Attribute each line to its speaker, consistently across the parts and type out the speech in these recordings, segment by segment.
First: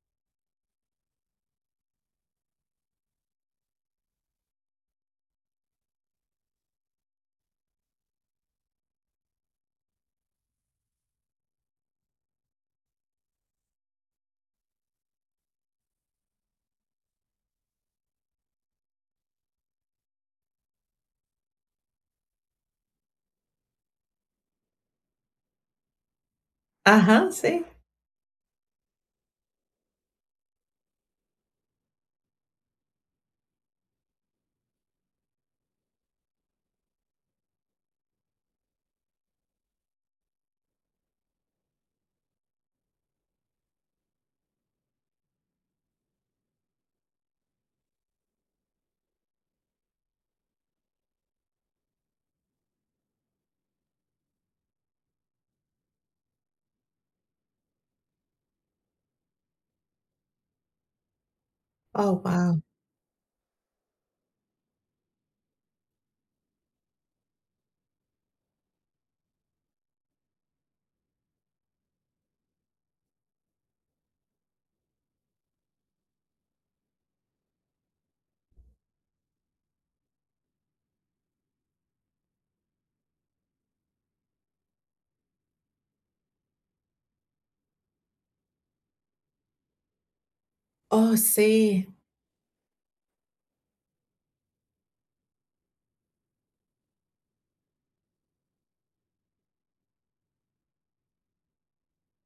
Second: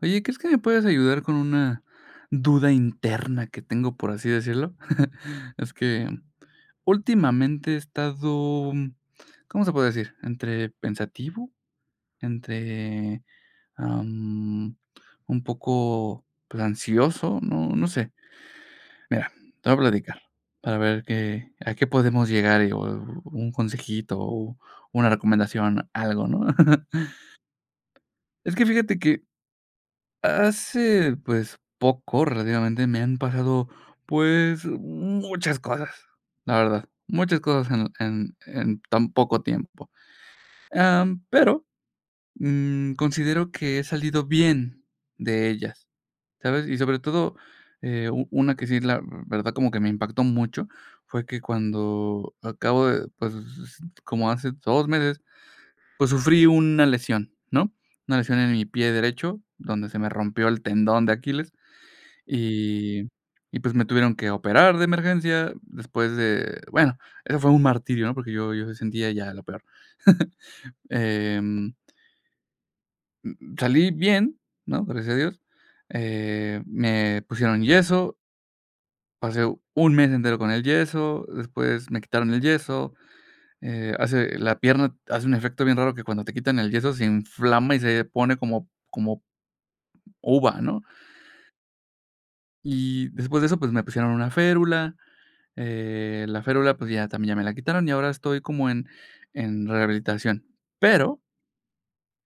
Speaker 1: Oye, ¿crees que me puedes ayudar con una duda interna que tengo, por así decirlo? Es que últimamente he estado, ¿cómo se puede decir? Entre pensativo, entre am, un poco pues, ansioso, no, no sé. Mira, te voy a platicar para ver qué, a qué podemos llegar o un consejito o una recomendación, algo, ¿no?
Speaker 2: Ajá, sí.
Speaker 1: Es que fíjate que hace, pues, poco, relativamente, me han pasado, pues, muchas cosas, la verdad, muchas cosas en tan poco tiempo, pero, considero que he salido bien de ellas, ¿sabes? Y sobre todo, u una que sí, la verdad, como que me impactó mucho, fue que cuando acabo de, pues, como hace 2 meses, pues, sufrí una lesión, ¿no? Una lesión en mi pie derecho, donde se me rompió el tendón de Aquiles.
Speaker 2: Oh, wow.
Speaker 1: Y pues, me tuvieron que operar de emergencia después de bueno, eso fue un martirio, ¿no? Porque yo sentía ya lo peor. Em, salí bien, ¿no? Gracias a Dios. Me pusieron yeso, pasé un mes entero con el yeso, después me quitaron el yeso, hace la pierna hace un efecto bien raro que cuando te quitan el yeso se inflama y se pone como uva, ¿no?
Speaker 2: Oh, sí.
Speaker 1: Y después de eso, pues, me pusieron una férula. La férula, pues ya también ya me la quitaron y ahora estoy como en rehabilitación. Pero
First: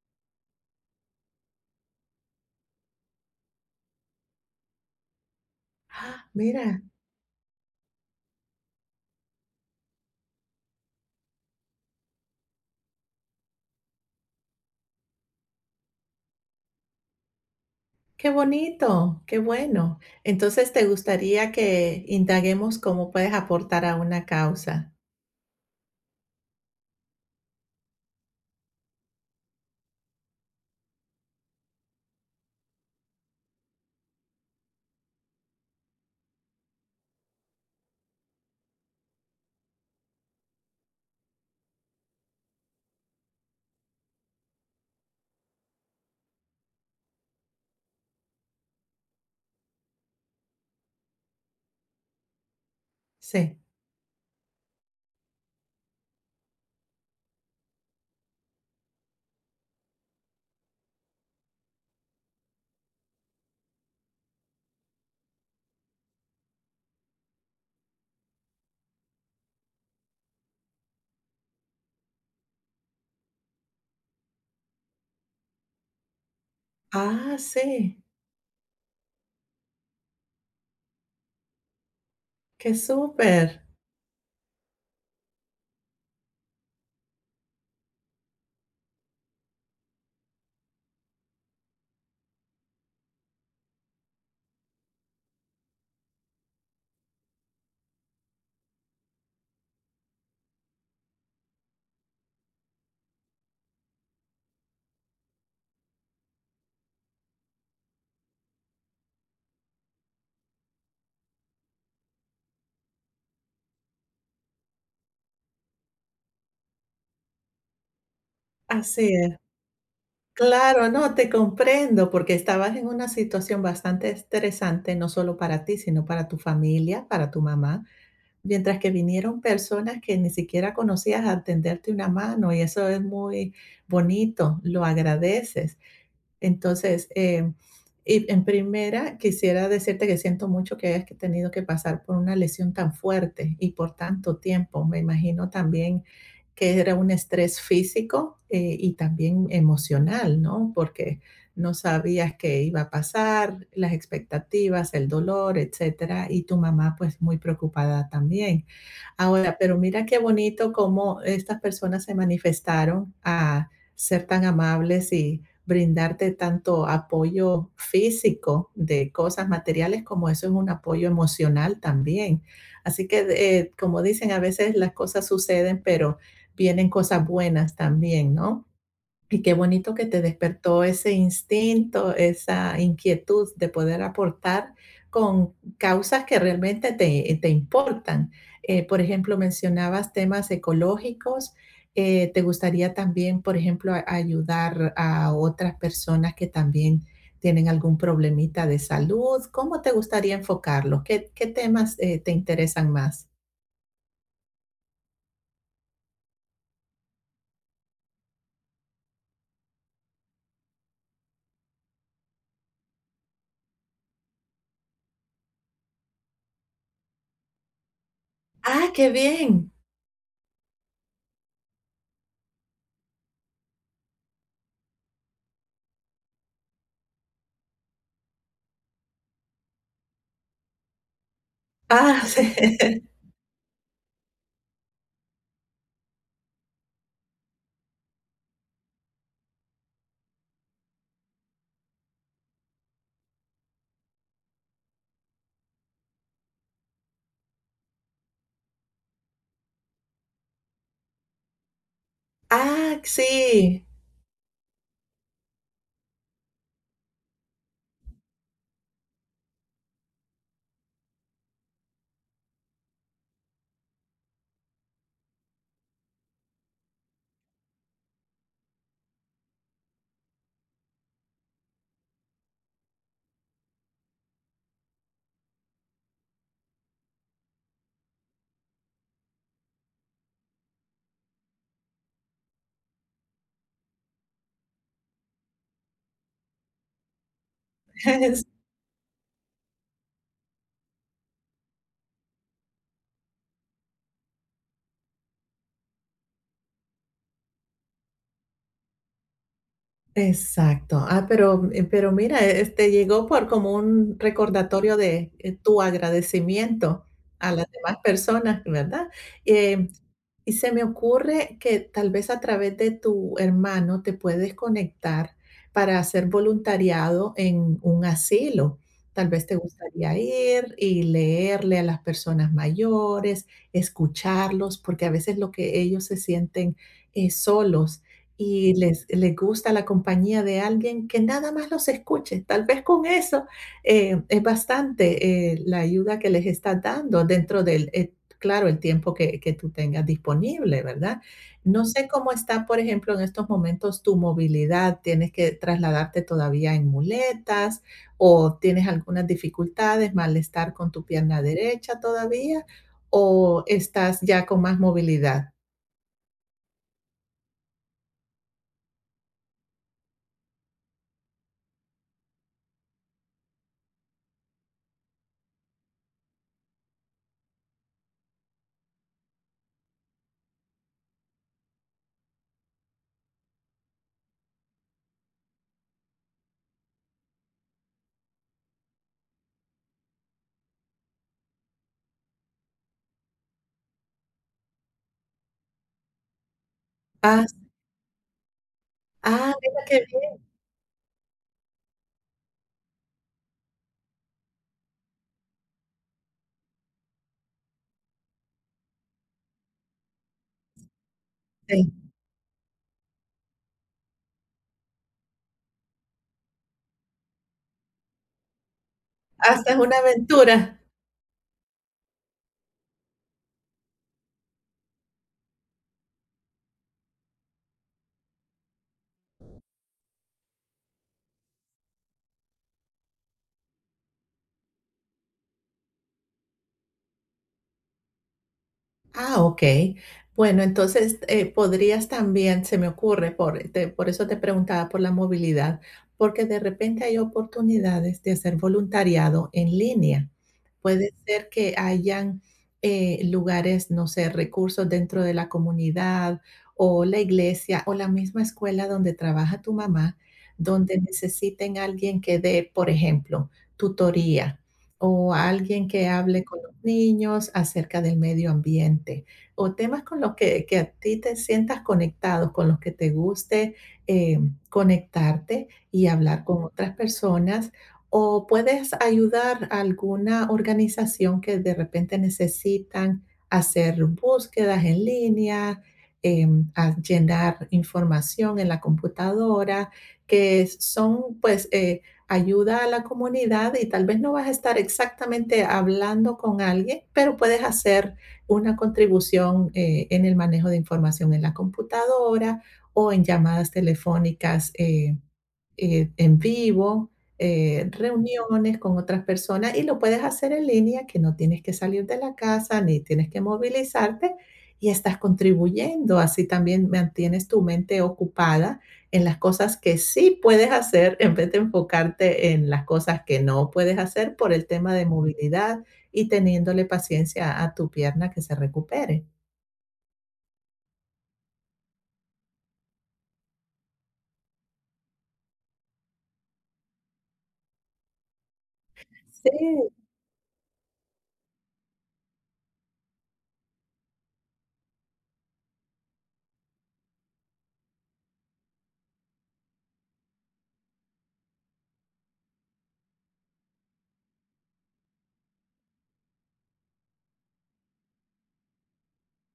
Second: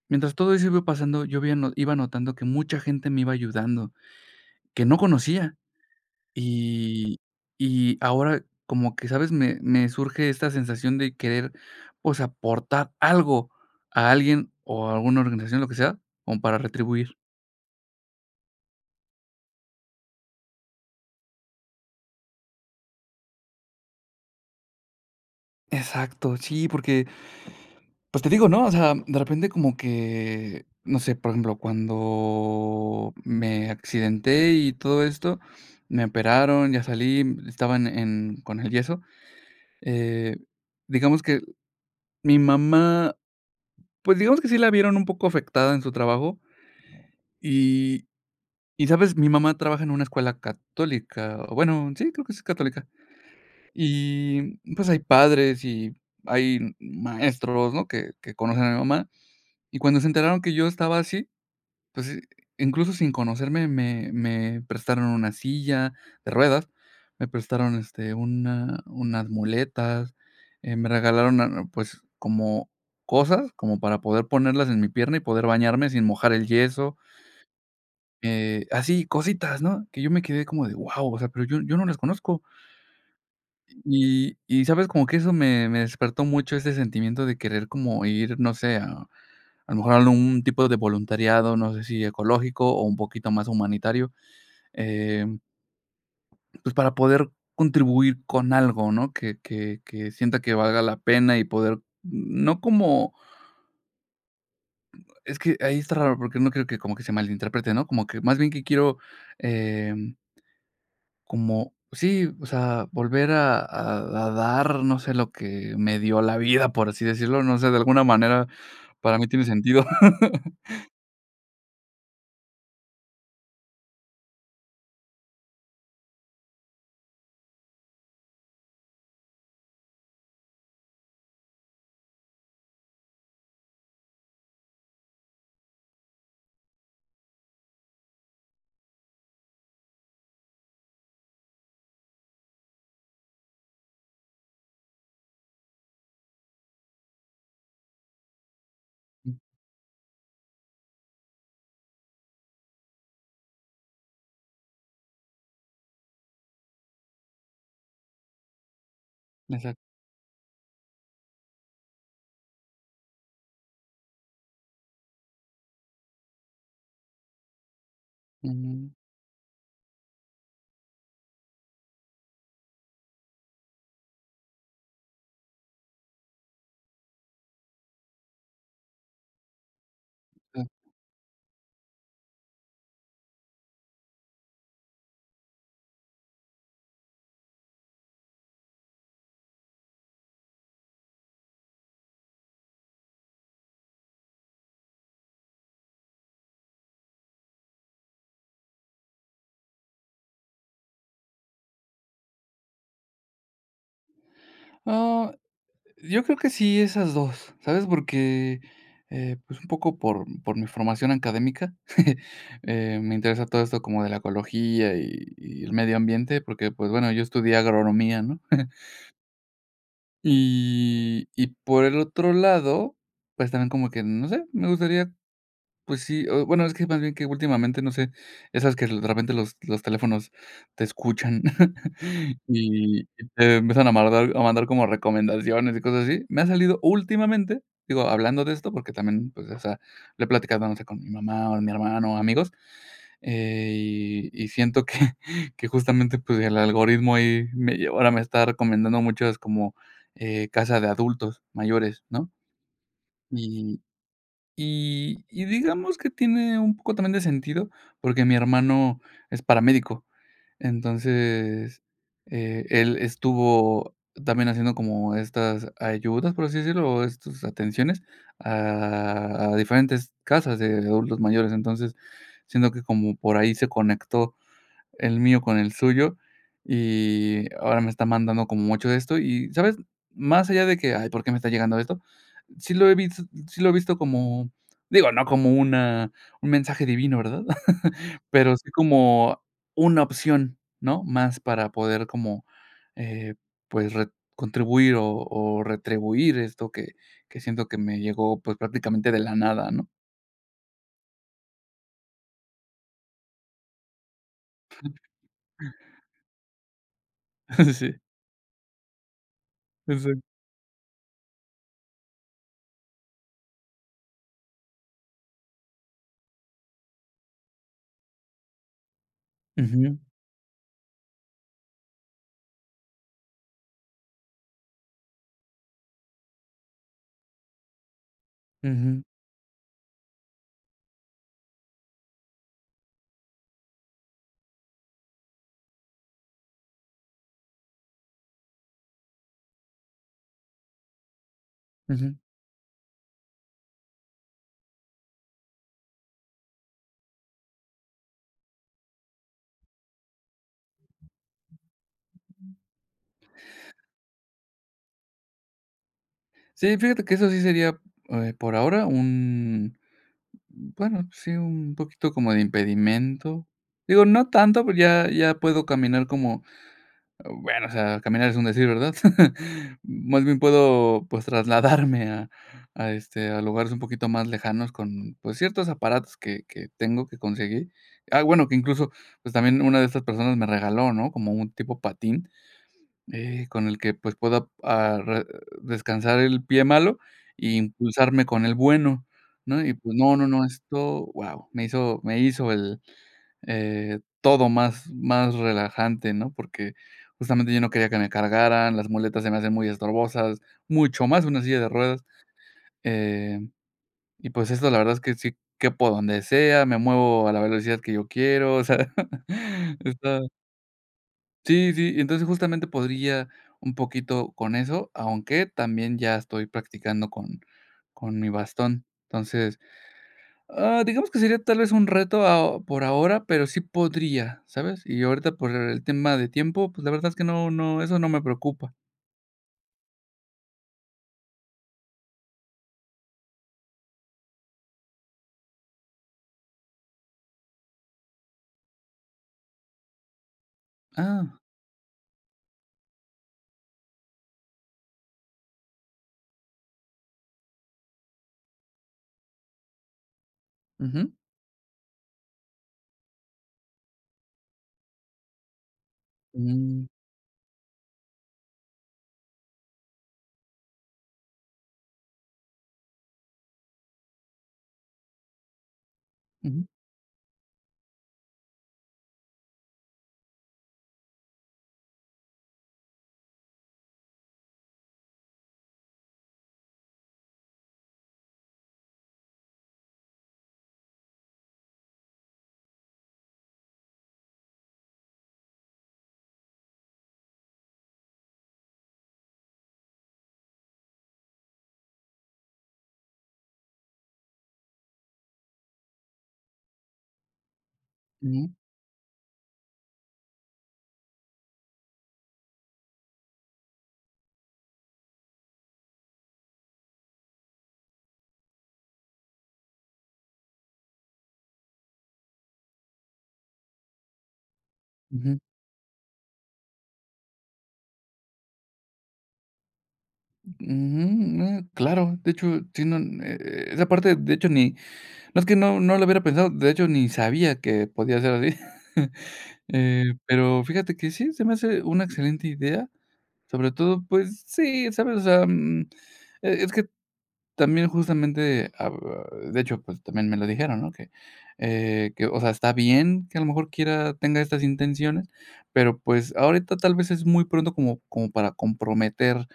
Speaker 1: mientras todo eso iba pasando, yo había no iba notando que mucha gente me iba ayudando, que no conocía.
Speaker 2: Ah, mira,
Speaker 1: Y y ahora como que, ¿sabes? Me surge esta sensación de querer, pues, aportar algo a alguien o a alguna organización, lo que sea, como para retribuir.
Speaker 2: qué bonito, qué bueno. Entonces, ¿te gustaría que indaguemos cómo puedes aportar a una causa?
Speaker 1: Exacto, sí, porque pues te digo, ¿no? O sea, de repente como que, no sé, por ejemplo, cuando me accidenté y todo esto, me operaron, ya salí, estaban en con el yeso, eh, digamos que mi mamá, pues digamos que sí la vieron un poco afectada en su trabajo y y ¿sabes? Mi mamá trabaja en una escuela católica, o bueno, sí, creo que sí es católica.
Speaker 2: Sí.
Speaker 1: Y, pues, hay padres y hay maestros, ¿no?, que conocen a mi mamá, y cuando se enteraron que yo estaba así pues, incluso sin conocerme, me prestaron una silla de ruedas, me prestaron, este, unas muletas, me regalaron, pues, como cosas, como para poder ponerlas en mi pierna y poder bañarme sin mojar el yeso,
Speaker 2: Ah, sí,
Speaker 1: así, cositas, ¿no? Que yo me quedé como de: wow, o sea, pero yo no las conozco.
Speaker 2: qué súper.
Speaker 1: ¿Sabes? Como que eso me despertó mucho ese sentimiento de querer como ir, no sé, a lo mejor a algún tipo de voluntariado, no sé si ecológico o un poquito más humanitario, em, pues, para poder contribuir con algo, ¿no? Que sienta que valga la pena y poder no como es que ahí está raro, porque no creo que como que se malinterprete, ¿no? Como que más bien que quiero, em como sí, o sea, volver a a dar, no sé, lo que me dio la vida, por así decirlo, no sé, de alguna manera
Speaker 2: Así
Speaker 1: para mí
Speaker 2: es.
Speaker 1: tiene sentido.
Speaker 2: Claro, no, te comprendo, porque estabas en una situación bastante estresante, no solo para ti, sino para tu familia, para tu mamá. Mientras que vinieron personas que ni siquiera conocías a tenderte una mano y eso es muy bonito, lo agradeces. Entonces, y en primera, quisiera decirte que siento mucho que hayas que tenido que pasar por una lesión tan fuerte y por tanto tiempo. Me imagino también que era un estrés físico, y también emocional, ¿no? Porque no sabías qué iba a pasar, las expectativas, el dolor, etcétera, y tu mamá pues muy preocupada también. Ahora, pero
Speaker 1: Exacto.
Speaker 2: mira qué bonito cómo estas personas se manifestaron a ser tan amables, brindarte tanto apoyo físico
Speaker 1: Ujú.
Speaker 2: de cosas materiales, como eso es un apoyo emocional también. Así que, como dicen, a veces las cosas suceden, pero vienen cosas buenas también, ¿no? Y qué bonito que te
Speaker 1: Sí.
Speaker 2: despertó ese instinto, esa inquietud de poder aportar con causas que realmente te, te importan. Por ejemplo, mencionabas temas ecológicos. ¿Te gustaría también, por ejemplo, ayudar a otras personas que también tienen algún problemita de salud? ¿Cómo te gustaría enfocarlo? ¿Qué, qué temas te interesan más?
Speaker 1: Ah, yo creo que sí, esas dos, ¿sabes? Porque, pues, un poco por mi formación académica, me interesa todo esto como de la ecología y el medio ambiente, porque, pues, bueno, yo estudié agronomía, ¿no?
Speaker 2: Ah, qué bien.
Speaker 1: Y por el otro lado, pues, también como que, no sé, me gustaría pues sí, o bueno, es que más bien que últimamente, no sé, esas que de repente los teléfonos te escuchan
Speaker 2: Ah, sí.
Speaker 1: y te empiezan a mandar como recomendaciones y cosas así. Me ha salido últimamente, digo, hablando de esto, porque también, pues, o sea, lo he platicado, no sé, con mi mamá o mi hermano o amigos, y siento que que justamente, pues, el algoritmo ahí me ahora me está recomendando muchas como, casa de adultos mayores, ¿no?
Speaker 2: Ah, sí.
Speaker 1: Y digamos que tiene un poco también de sentido, porque mi hermano es paramédico. Entonces, él estuvo también haciendo como estas ayudas, por así decirlo, o estas atenciones a diferentes casas de adultos mayores. Entonces, siento que como por ahí se conectó el mío con el suyo, y ahora me está mandando como mucho de esto. Y, ¿sabes? Más allá de que: "Ay, ¿por qué me está llegando esto?". Sí lo he visto sí lo he visto como, digo, no como una un mensaje divino, ¿verdad? Pero sí como una opción, ¿no? Más para poder como, eh, pues, re contribuir o retribuir esto que siento que me llegó, pues, prácticamente de la nada, ¿no?
Speaker 2: Exacto. Ah, pero mira, este llegó por como un recordatorio de, tu agradecimiento a las demás
Speaker 1: Sí,
Speaker 2: personas, ¿verdad? Eh,
Speaker 1: exacto.
Speaker 2: y se me ocurre que tal vez a través de tu hermano te puedes conectar para hacer voluntariado en un asilo. Tal vez te
Speaker 1: Ujú,
Speaker 2: gustaría ir y leerle a las personas mayores, escucharlos, porque a veces lo que ellos se sienten es solos y
Speaker 1: ujú,
Speaker 2: les gusta la compañía de alguien que nada más los escuche. Tal vez con eso, es bastante, la ayuda que les está dando dentro del, claro, el tiempo que tú tengas disponible, ¿verdad? No sé
Speaker 1: ujú.
Speaker 2: cómo está, por ejemplo, en estos momentos tu movilidad. ¿Tienes que trasladarte todavía en muletas o tienes algunas dificultades, malestar con tu pierna derecha todavía, o estás ya con más movilidad?
Speaker 1: Sí, fíjate que eso sí sería, por ahora un, bueno, sí, un poquito como de impedimento. Digo, no tanto, pero ya puedo caminar como bueno, o sea, caminar es un decir, ¿verdad? Más bien puedo, pues, trasladarme a a lugares un poquito más lejanos con, pues, ciertos aparatos que tengo, que conseguí. Ah, bueno, que incluso, pues, también una de estas personas me regaló, ¿no? Como un tipo patín, con el que, pues, pueda, re descansar el pie malo
Speaker 2: Ah,
Speaker 1: y impulsarme con el bueno,
Speaker 2: ah,
Speaker 1: ¿no? Y,
Speaker 2: mira
Speaker 1: pues,
Speaker 2: qué
Speaker 1: no, no,
Speaker 2: bien.
Speaker 1: no, esto, wow, me hizo el todo más más relajante, ¿no? Porque justamente yo no quería que me cargaran, las muletas se me hacen muy estorbosas, mucho más una silla de ruedas, eh, y pues esto la verdad es que sí quepo donde sea, me muevo a la velocidad que yo quiero, o sea,
Speaker 2: Hasta es una
Speaker 1: está
Speaker 2: aventura.
Speaker 1: sí, sí, entonces justamente podría un poquito con eso, aunque también ya estoy practicando con mi bastón. Entonces ah, digamos que sería tal vez un reto ao por ahora, pero sí podría, ¿sabes? Y ahorita por el tema de tiempo, pues, la verdad es que no no, eso no me preocupa.
Speaker 2: Ah, okey. Bueno, entonces, podrías también, se me ocurre, por eso te preguntaba por la movilidad, porque de repente hay oportunidades de hacer voluntariado en línea. Puede
Speaker 1: Ah,
Speaker 2: ser que hayan, lugares, no sé, recursos dentro de la comunidad, o la iglesia, o la misma escuela donde trabaja tu mamá, donde
Speaker 1: ujú,
Speaker 2: necesiten alguien que dé, por ejemplo, tutoría, o alguien que hable con los
Speaker 1: mm,
Speaker 2: niños acerca del medio ambiente o temas con los que a ti te sientas conectado, con los que te guste, eh, conectarte y hablar
Speaker 1: ujú,
Speaker 2: con otras personas. O puedes ayudar a alguna organización que de repente necesitan hacer búsquedas en línea, a llenar información en la computadora, que son pues, ayuda a la comunidad, y tal vez no vas a estar exactamente hablando con alguien, pero puedes hacer una contribución, en el manejo de información en la computadora o en llamadas telefónicas, en vivo,
Speaker 1: ujú,
Speaker 2: reuniones con otras personas, y lo puedes hacer en línea, que no tienes que salir de la casa ni tienes que movilizarte, y estás contribuyendo. Así también mantienes tu mente ocupada en las cosas que sí puedes hacer, en vez de enfocarte en las cosas que no puedes hacer por el tema de
Speaker 1: ujú,
Speaker 2: movilidad, y teniéndole paciencia a tu pierna que se recupere.
Speaker 1: ujú, ah, claro, de hecho, sí, no, esa parte, de hecho, ni no es que no no lo hubiera pensado, de hecho, ni sabía que podía ser así.
Speaker 2: Sí,
Speaker 1: Pero fíjate que sí, se me hace una excelente idea, sobre todo, pues sí, ¿sabes? O sea, es que también justamente, de hecho, pues, también me lo dijeron, ¿no? Que, o sea, está bien que a lo mejor quiera tenga estas intenciones, pero, pues, ahorita tal vez es muy pronto como para comprometer,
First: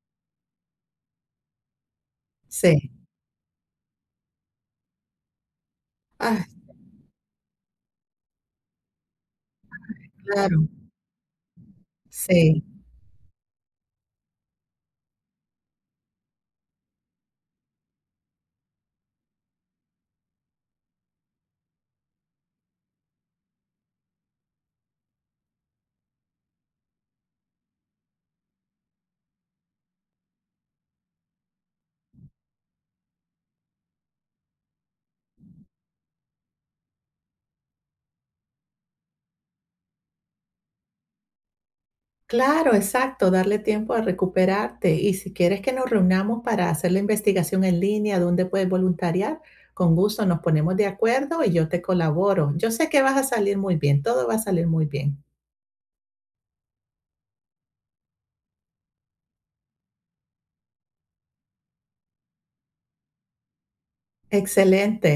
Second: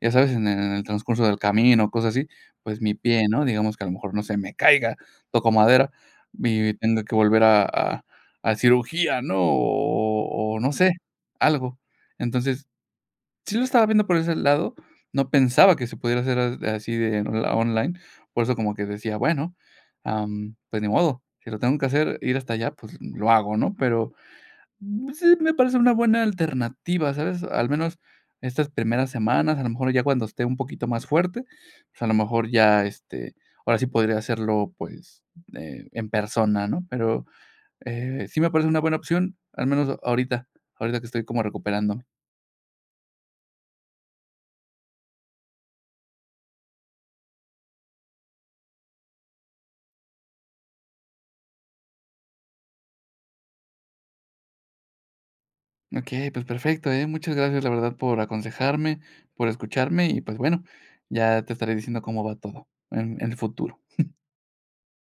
Speaker 1: ya sabes, en el transcurso del camino, cosas así, pues, mi
Speaker 2: sí.
Speaker 1: pie, ¿no? Digamos que a lo mejor, no sé, me caiga, toco madera,
Speaker 2: Ah,
Speaker 1: y tenga que volver a a cirugía, ¿no? O
Speaker 2: claro.
Speaker 1: no sé, algo.
Speaker 2: Sí.
Speaker 1: Entonces, sí lo estaba viendo por ese lado, no pensaba que se pudiera hacer a así de onla online, por eso como que decía, bueno, pues ni modo, si lo tengo que hacer, ir hasta allá, pues lo hago, ¿no? Pero, pues sí me parece una buena alternativa, ¿sabes? Al menos estas primeras semanas, a lo mejor ya cuando esté un poquito más fuerte, pues a lo mejor ya, este, ahora sí podría hacerlo, pues, en persona, ¿no? Pero, sí me parece una buena opción, al menos ahorita, ahorita que estoy como recuperando.
Speaker 2: Claro, exacto, darle tiempo a recuperarte. Y si quieres que nos reunamos para hacer la investigación en línea, dónde puedes voluntariar, con gusto nos ponemos de acuerdo y yo te colaboro. Yo sé que vas a salir muy bien, todo va a salir muy bien.
Speaker 1: Okey, pues perfecto, ¿eh? Muchas gracias, la verdad, por aconsejarme, por escucharme y, pues bueno, ya te estaré diciendo cómo va todo en el futuro.
Speaker 2: Excelente.